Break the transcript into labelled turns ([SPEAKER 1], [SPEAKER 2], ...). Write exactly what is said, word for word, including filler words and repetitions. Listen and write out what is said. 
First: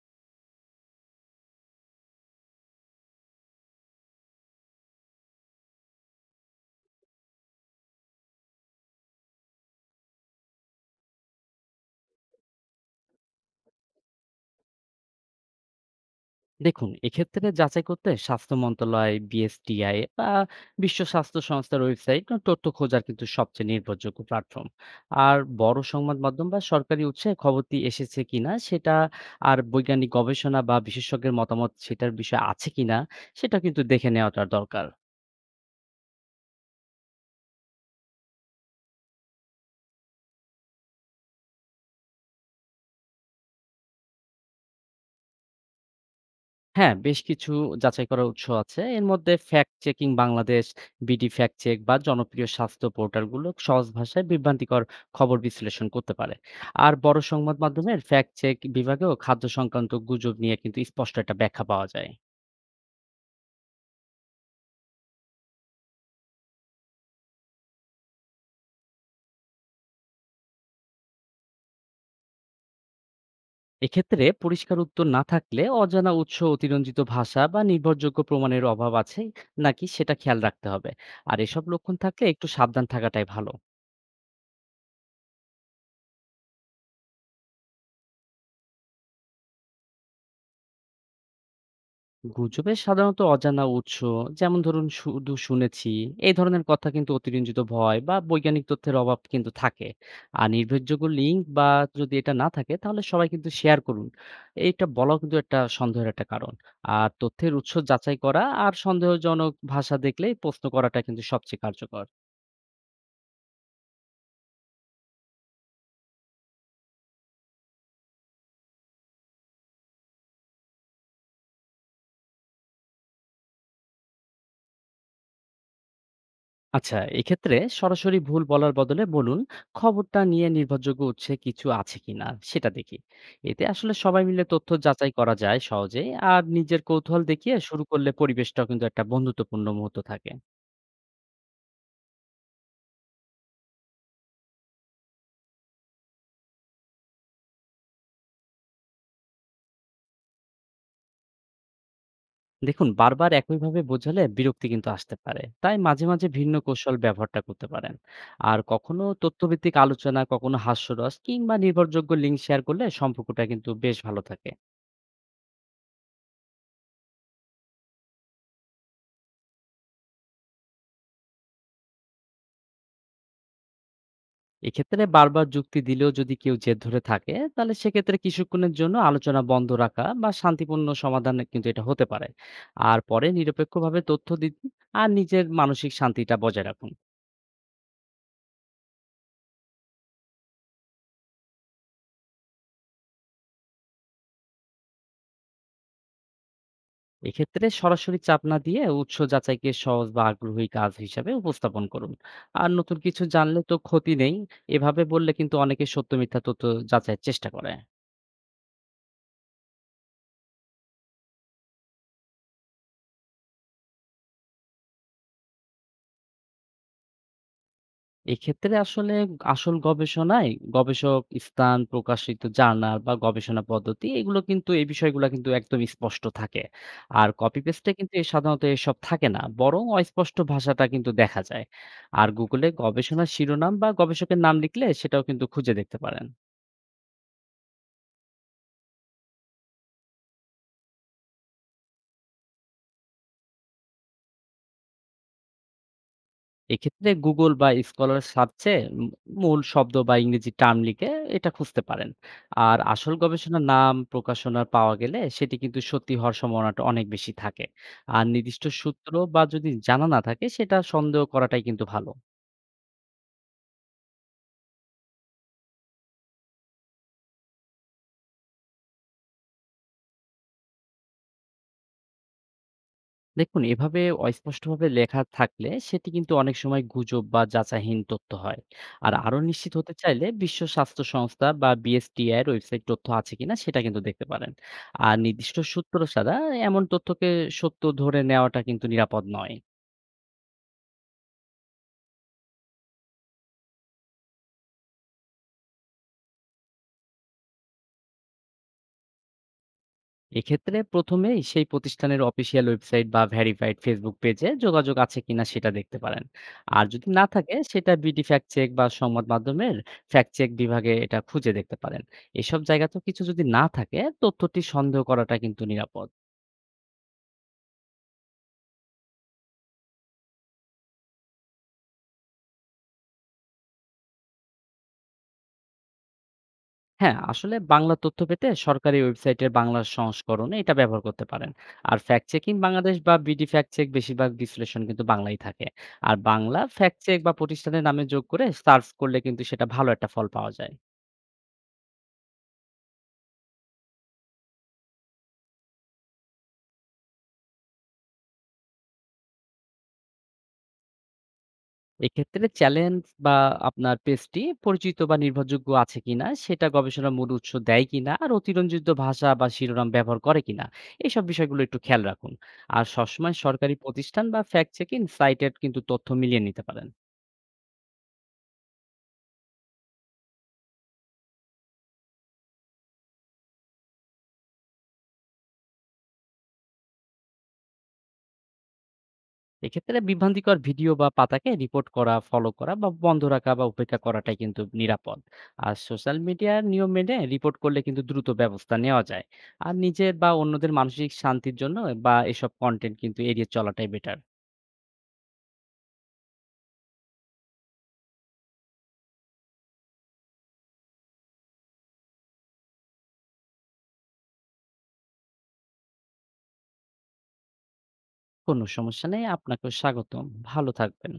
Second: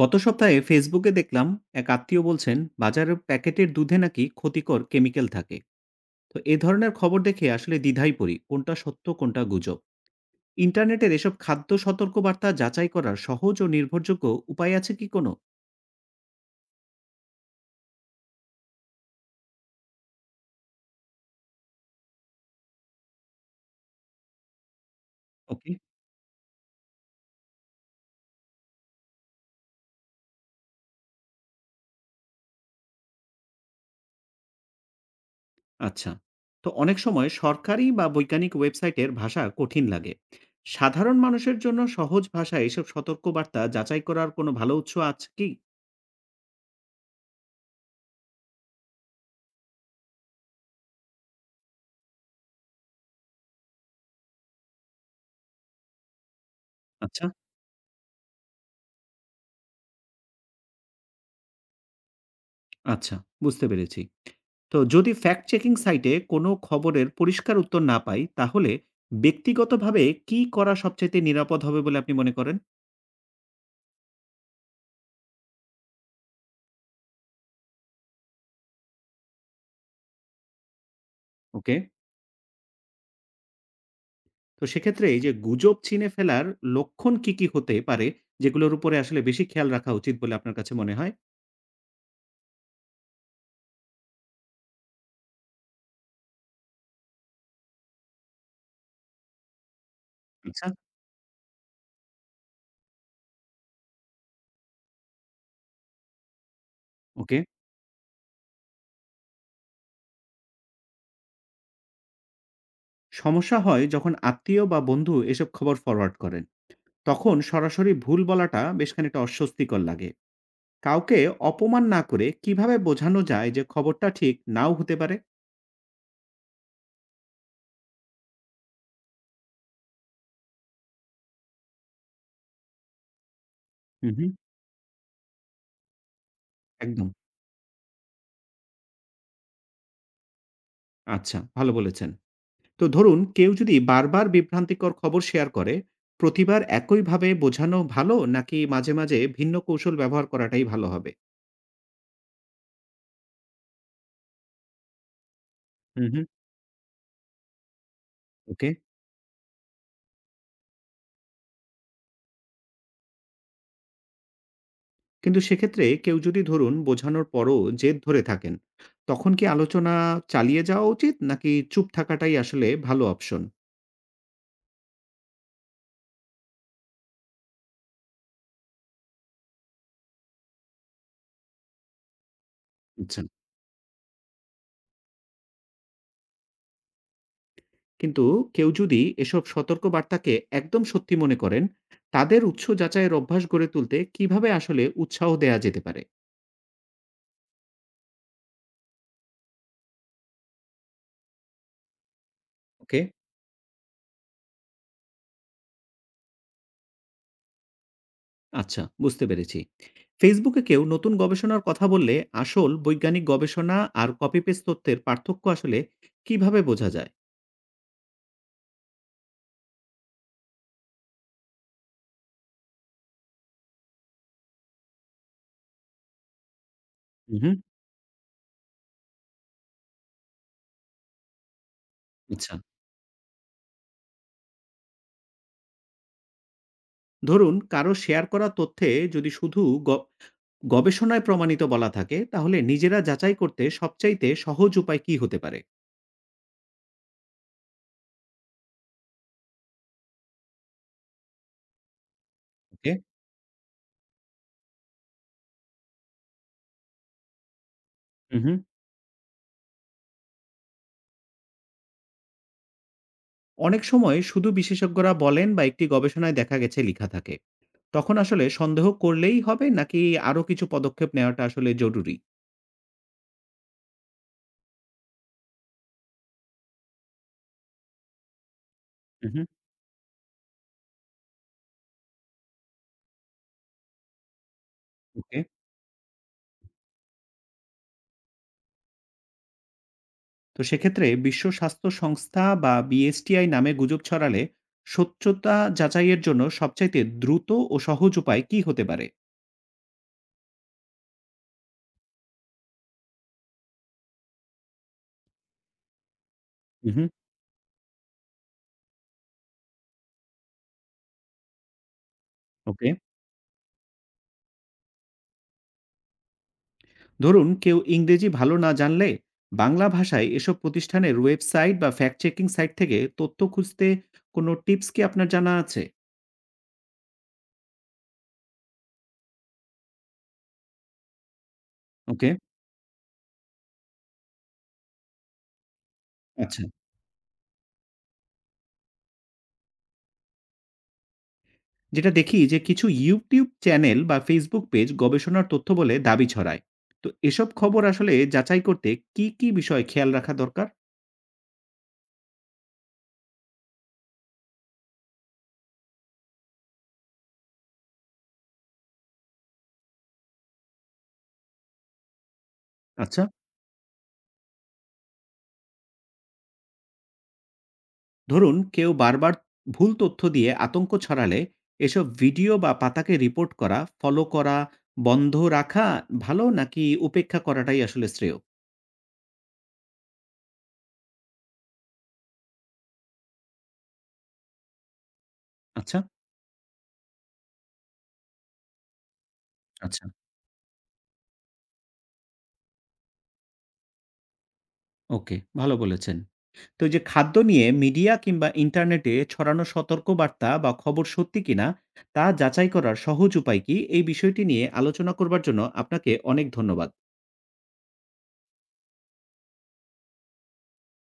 [SPEAKER 1] গত সপ্তাহে ফেসবুকে দেখলাম এক আত্মীয় বলছেন বাজারের প্যাকেটের দুধে নাকি ক্ষতিকর কেমিক্যাল থাকে। তো এ ধরনের খবর দেখে আসলে দ্বিধায় পড়ি কোনটা সত্য কোনটা গুজব। ইন্টারনেটের এসব খাদ্য সতর্কবার্তা যাচাই করার সহজ ও নির্ভরযোগ্য উপায় আছে কি কোনো?
[SPEAKER 2] দেখুন, এক্ষেত্রে যাচাই করতে স্বাস্থ্য মন্ত্রণালয়, বিএসটিআই বা বিশ্ব স্বাস্থ্য সংস্থার ওয়েবসাইট ও তথ্য খোঁজার কিন্তু সবচেয়ে নির্ভরযোগ্য প্ল্যাটফর্ম। আর
[SPEAKER 1] ওকে।
[SPEAKER 2] বড় সংবাদ মাধ্যম বা সরকারি উৎসে খবরটি এসেছে কিনা সেটা আর বৈজ্ঞানিক গবেষণা বা বিশেষজ্ঞের মতামত সেটার বিষয় আছে কিনা সেটা কিন্তু দেখে নেওয়াটা দরকার।
[SPEAKER 1] আচ্ছা। তো অনেক সময় সরকারি বা বৈজ্ঞানিক ওয়েবসাইটের ভাষা কঠিন লাগে, সাধারণ মানুষের জন্য সহজ ভাষায় এসব সতর্কবার্তা যাচাই করার কোনো ভালো উৎস আছে কি?
[SPEAKER 2] হ্যাঁ, বেশ কিছু যাচাই করার উৎস আছে। এর মধ্যে fact checking Bangladesh, BD fact check বা জনপ্রিয় স্বাস্থ্য পোর্টালগুলো সহজ ভাষায় বিভ্রান্তিকর খবর বিশ্লেষণ করতে পারে। আর বড়
[SPEAKER 1] আচ্ছা।
[SPEAKER 2] সংবাদ মাধ্যমের ফ্যাক্ট চেক বিভাগেও খাদ্য সংক্রান্ত গুজব নিয়ে কিন্তু স্পষ্ট একটা ব্যাখ্যা পাওয়া যায়।
[SPEAKER 1] আচ্ছা, বুঝতে পেরেছি। তো যদি ফ্যাক্ট চেকিং সাইটে কোনো খবরের পরিষ্কার উত্তর না পাই, তাহলে ব্যক্তিগতভাবে কি করা সবচাইতে নিরাপদ হবে বলে আপনি মনে করেন?
[SPEAKER 2] এক্ষেত্রে পরিষ্কার উত্তর না থাকলে অজানা উৎস, অতিরঞ্জিত ভাষা বা নির্ভরযোগ্য প্রমাণের অভাব আছে নাকি সেটা খেয়াল রাখতে হবে। আর এসব
[SPEAKER 1] ওকে।
[SPEAKER 2] লক্ষণ থাকলে একটু সাবধান থাকাটাই ভালো।
[SPEAKER 1] তো সেক্ষেত্রে এই যে গুজব চিনে ফেলার লক্ষণ কি, কি হতে পারে, যেগুলোর উপরে আসলে বেশি খেয়াল রাখা উচিত বলে আপনার কাছে মনে হয়?
[SPEAKER 2] গুজবে সাধারণত অজানা উৎস যেমন ধরুন শুধু শুনেছি এই ধরনের কথা কিন্তু অতিরঞ্জিত ভয় বা বৈজ্ঞানিক তথ্যের অভাব কিন্তু থাকে আর
[SPEAKER 1] আচ্ছা।
[SPEAKER 2] নির্ভরযোগ্য লিঙ্ক বা যদি এটা না থাকে তাহলে সবাই কিন্তু শেয়ার করুন এইটা বলাও কিন্তু একটা সন্দেহের একটা কারণ আর
[SPEAKER 1] ওকে।
[SPEAKER 2] তথ্যের উৎস যাচাই করা আর সন্দেহজনক ভাষা দেখলেই প্রশ্ন করাটা কিন্তু সবচেয়ে কার্যকর।
[SPEAKER 1] সমস্যা হয় যখন আত্মীয় বা বন্ধু এসব খবর ফরওয়ার্ড করেন। তখন সরাসরি ভুল বলাটা বেশ খানিকটা অস্বস্তিকর লাগে। কাউকে অপমান না করে কিভাবে বোঝানো যায় যে খবরটা ঠিক নাও হতে পারে?
[SPEAKER 2] আচ্ছা, এক্ষেত্রে সরাসরি ভুল বলার বদলে বলুন খবরটা নিয়ে নির্ভরযোগ্য উৎসে কিছু আছে কিনা সেটা দেখি। এতে আসলে
[SPEAKER 1] হুম,
[SPEAKER 2] সবাই
[SPEAKER 1] হুম,
[SPEAKER 2] মিলে তথ্য যাচাই করা যায় সহজে। আর নিজের
[SPEAKER 1] একদম।
[SPEAKER 2] কৌতূহল দেখিয়ে শুরু করলে পরিবেশটা কিন্তু একটা বন্ধুত্বপূর্ণ মুহূর্ত থাকে।
[SPEAKER 1] আচ্ছা, ভালো বলেছেন। তো ধরুন কেউ যদি বারবার বিভ্রান্তিকর খবর শেয়ার করে, প্রতিবার একইভাবে বোঝানো ভালো নাকি মাঝে, মাঝে ভিন্ন কৌশল ব্যবহার করাটাই ভালো হবে?
[SPEAKER 2] দেখুন, বারবার একইভাবে বোঝালে বিরক্তি কিন্তু আসতে পারে, তাই মাঝে
[SPEAKER 1] হুম, হুম।
[SPEAKER 2] মাঝে ভিন্ন কৌশল ব্যবহারটা করতে পারেন। আর
[SPEAKER 1] ওকে।
[SPEAKER 2] কখনো তথ্যভিত্তিক আলোচনা, কখনো হাস্যরস কিংবা নির্ভরযোগ্য লিঙ্ক শেয়ার করলে সম্পর্কটা কিন্তু বেশ ভালো থাকে।
[SPEAKER 1] কিন্তু সেক্ষেত্রে কেউ যদি ধরুন বোঝানোর পরও জেদ ধরে থাকেন, তখন কি আলোচনা চালিয়ে যাওয়া উচিত নাকি চুপ থাকাটাই আসলে ভালো অপশন?
[SPEAKER 2] এক্ষেত্রে বারবার যুক্তি দিলেও যদি কেউ জেদ ধরে থাকে, তাহলে সেক্ষেত্রে কিছুক্ষণের জন্য আলোচনা বন্ধ রাখা বা শান্তিপূর্ণ সমাধান কিন্তু এটা হতে পারে। আর
[SPEAKER 1] আচ্ছা।
[SPEAKER 2] পরে নিরপেক্ষভাবে তথ্য দিন। আর নিজের মানসিক শান্তিটা বজায় রাখুন।
[SPEAKER 1] কিন্তু কেউ যদি এসব সতর্ক বার্তাকে একদম সত্যি মনে করেন, তাদের উৎস যাচাইয়ের অভ্যাস গড়ে তুলতে কিভাবে আসলে উৎসাহ দেয়া যেতে পারে?
[SPEAKER 2] এক্ষেত্রে সরাসরি চাপ না দিয়ে উৎস যাচাইকে সহজ বা আগ্রহী কাজ হিসাবে উপস্থাপন করুন। আর নতুন
[SPEAKER 1] ওকে।
[SPEAKER 2] কিছু জানলে তো ক্ষতি নেই। এভাবে বললে কিন্তু অনেকে সত্য মিথ্যা তথ্য যাচাইয়ের চেষ্টা করে।
[SPEAKER 1] আচ্ছা, বুঝতে পেরেছি। ফেসবুকে কেউ নতুন গবেষণার কথা বললে আসল বৈজ্ঞানিক গবেষণা আর কপি পেস্ট তথ্যের পার্থক্য আসলে কিভাবে বোঝা যায়?
[SPEAKER 2] এক্ষেত্রে আসলে আসল গবেষণায় গবেষক, স্থান, প্রকাশিত জার্নাল বা গবেষণা পদ্ধতি এগুলো কিন্তু এই বিষয়গুলো কিন্তু একদম স্পষ্ট থাকে। আর
[SPEAKER 1] হুম, হুম।
[SPEAKER 2] কপি পেস্টে কিন্তু এ সাধারণত এসব থাকে না, বরং অস্পষ্ট ভাষাটা কিন্তু দেখা যায়। আর
[SPEAKER 1] আচ্ছা,
[SPEAKER 2] Google এ গবেষণার শিরোনাম বা গবেষকের নাম লিখলে সেটাও কিন্তু খুঁজে দেখতে পারেন।
[SPEAKER 1] ধরুন কারো শেয়ার করা তথ্যে যদি শুধু গ গবেষণায় প্রমাণিত বলা থাকে তাহলে নিজেরা যাচাই করতে সবচাইতে সহজ উপায় কি হতে পারে?
[SPEAKER 2] এক্ষেত্রে Google বা Scholar সার্চে উম মূল শব্দ বা ইংরেজি টার্ম লিখে এটা খুঁজতে পারেন। আর
[SPEAKER 1] ওকে।
[SPEAKER 2] আসল গবেষণার নাম, প্রকাশনা পাওয়া গেলে সেটি কিন্তু সত্যি হওয়ার সম্ভাবনাটা অনেক বেশি থাকে। আর
[SPEAKER 1] হুম, হুম।
[SPEAKER 2] নির্দিষ্ট সূত্র বা যদি জানা না থাকে সেটা সন্দেহ করাটাই কিন্তু ভালো।
[SPEAKER 1] অনেক সময় শুধু বিশেষজ্ঞরা বলেন বা একটি গবেষণায় দেখা গেছে লিখা থাকে। তখন আসলে সন্দেহ করলেই হবে নাকি আরো কিছু পদক্ষেপ নেওয়াটা আসলে জরুরি?
[SPEAKER 2] দেখুন, এভাবে অস্পষ্টভাবে লেখা থাকলে সেটি কিন্তু অনেক সময় গুজব বা যাচাইহীন তথ্য হয়। আর
[SPEAKER 1] হুম,
[SPEAKER 2] আরো
[SPEAKER 1] হুম।
[SPEAKER 2] নিশ্চিত হতে চাইলে বিশ্ব স্বাস্থ্য সংস্থা বা বিএসটিআই এর ওয়েবসাইট তথ্য আছে কিনা সেটা কিন্তু দেখতে পারেন। আর
[SPEAKER 1] ওকে।
[SPEAKER 2] নির্দিষ্ট সূত্র ছাড়া এমন তথ্যকে সত্য ধরে নেওয়াটা কিন্তু নিরাপদ নয়।
[SPEAKER 1] তো সেক্ষেত্রে বিশ্ব স্বাস্থ্য সংস্থা বা বিএসটিআই নামে গুজব ছড়ালে সত্যতা যাচাইয়ের জন্য সবচাইতে দ্রুত ও সহজ উপায় কি হতে পারে?
[SPEAKER 2] এক্ষেত্রে প্রথমেই সেই প্রতিষ্ঠানের অফিসিয়াল ওয়েবসাইট বা ভেরিফাইড ফেসবুক পেজে যোগাযোগ আছে কিনা সেটা দেখতে পারেন। আর
[SPEAKER 1] হুম।
[SPEAKER 2] যদি না থাকে সেটা বিডি ফ্যাক্ট চেক বা সংবাদ মাধ্যমের ফ্যাক্ট চেক বিভাগে এটা খুঁজে দেখতে পারেন। এসব
[SPEAKER 1] ওকে।
[SPEAKER 2] জায়গাতেও কিছু যদি না থাকে তথ্যটি সন্দেহ করাটা কিন্তু নিরাপদ।
[SPEAKER 1] ধরুন কেউ ইংরেজি ভালো না জানলে বাংলা ভাষায় এসব প্রতিষ্ঠানের ওয়েবসাইট বা ফ্যাক্ট চেকিং সাইট থেকে তথ্য খুঁজতে কোনো টিপস কি আপনার জানা আছে?
[SPEAKER 2] হ্যাঁ, আসলে বাংলা তথ্য পেতে সরকারি ওয়েবসাইটের বাংলা সংস্করণে এটা ব্যবহার করতে পারেন। আর ফ্যাক্ট
[SPEAKER 1] ওকে।
[SPEAKER 2] চেকিং বাংলাদেশ বা বিডি ফ্যাক্ট চেক বেশিরভাগ বিশ্লেষণ কিন্তু বাংলায় থাকে। আর বাংলা
[SPEAKER 1] আচ্ছা।
[SPEAKER 2] ফ্যাক্ট চেক বা প্রতিষ্ঠানের নামে যোগ করে সার্চ করলে কিন্তু সেটা ভালো একটা ফল পাওয়া যায়।
[SPEAKER 1] যেটা দেখি যে কিছু ইউটিউব চ্যানেল বা ফেসবুক পেজ গবেষণার তথ্য বলে দাবি ছড়ায়, তো এসব খবর আসলে যাচাই করতে কি কি বিষয় খেয়াল রাখা দরকার?
[SPEAKER 2] এক্ষেত্রে চ্যালেঞ্জ বা আপনার পেজটি পরিচিত বা নির্ভরযোগ্য আছে কিনা, সেটা গবেষণার মূল উৎস দেয় কিনা, আর অতিরঞ্জিত ভাষা বা শিরোনাম ব্যবহার করে কিনা এইসব বিষয়গুলো একটু খেয়াল রাখুন। আর
[SPEAKER 1] আচ্ছা।
[SPEAKER 2] সবসময় সরকারি প্রতিষ্ঠান বা ফ্যাক্ট চেকিং সাইটের কিন্তু তথ্য মিলিয়ে নিতে পারেন।
[SPEAKER 1] ধরুন, কেউ বারবার ভুল তথ্য দিয়ে আতঙ্ক ছড়ালে এসব ভিডিও বা পাতাকে রিপোর্ট করা, ফলো করা, বন্ধ রাখা ভালো নাকি উপেক্ষা করাটাই আসলে শ্রেয়?
[SPEAKER 2] এক্ষেত্রে বিভ্রান্তিকর ভিডিও বা পাতাকে রিপোর্ট করা, ফলো করা বা বন্ধ রাখা বা উপেক্ষা করাটাই কিন্তু নিরাপদ। আর
[SPEAKER 1] আচ্ছা।
[SPEAKER 2] সোশ্যাল মিডিয়ার নিয়ম মেনে রিপোর্ট করলে কিন্তু দ্রুত ব্যবস্থা নেওয়া যায়। আর
[SPEAKER 1] আচ্ছা।
[SPEAKER 2] নিজের বা অন্যদের মানসিক শান্তির জন্য বা এসব কন্টেন্ট কিন্তু এড়িয়ে চলাটাই বেটার।
[SPEAKER 1] ওকে, ভালো বলেছেন। তো এই যে খাদ্য নিয়ে মিডিয়া কিংবা ইন্টারনেটে ছড়ানো সতর্কবার্তা বা খবর সত্যি কিনা তা যাচাই করার সহজ উপায় কি? এই বিষয়টি নিয়ে আলোচনা করবার জন্য আপনাকে অনেক ধন্যবাদ।
[SPEAKER 2] কোনো সমস্যা নেই। আপনাকেও স্বাগতম। ভালো থাকবেন।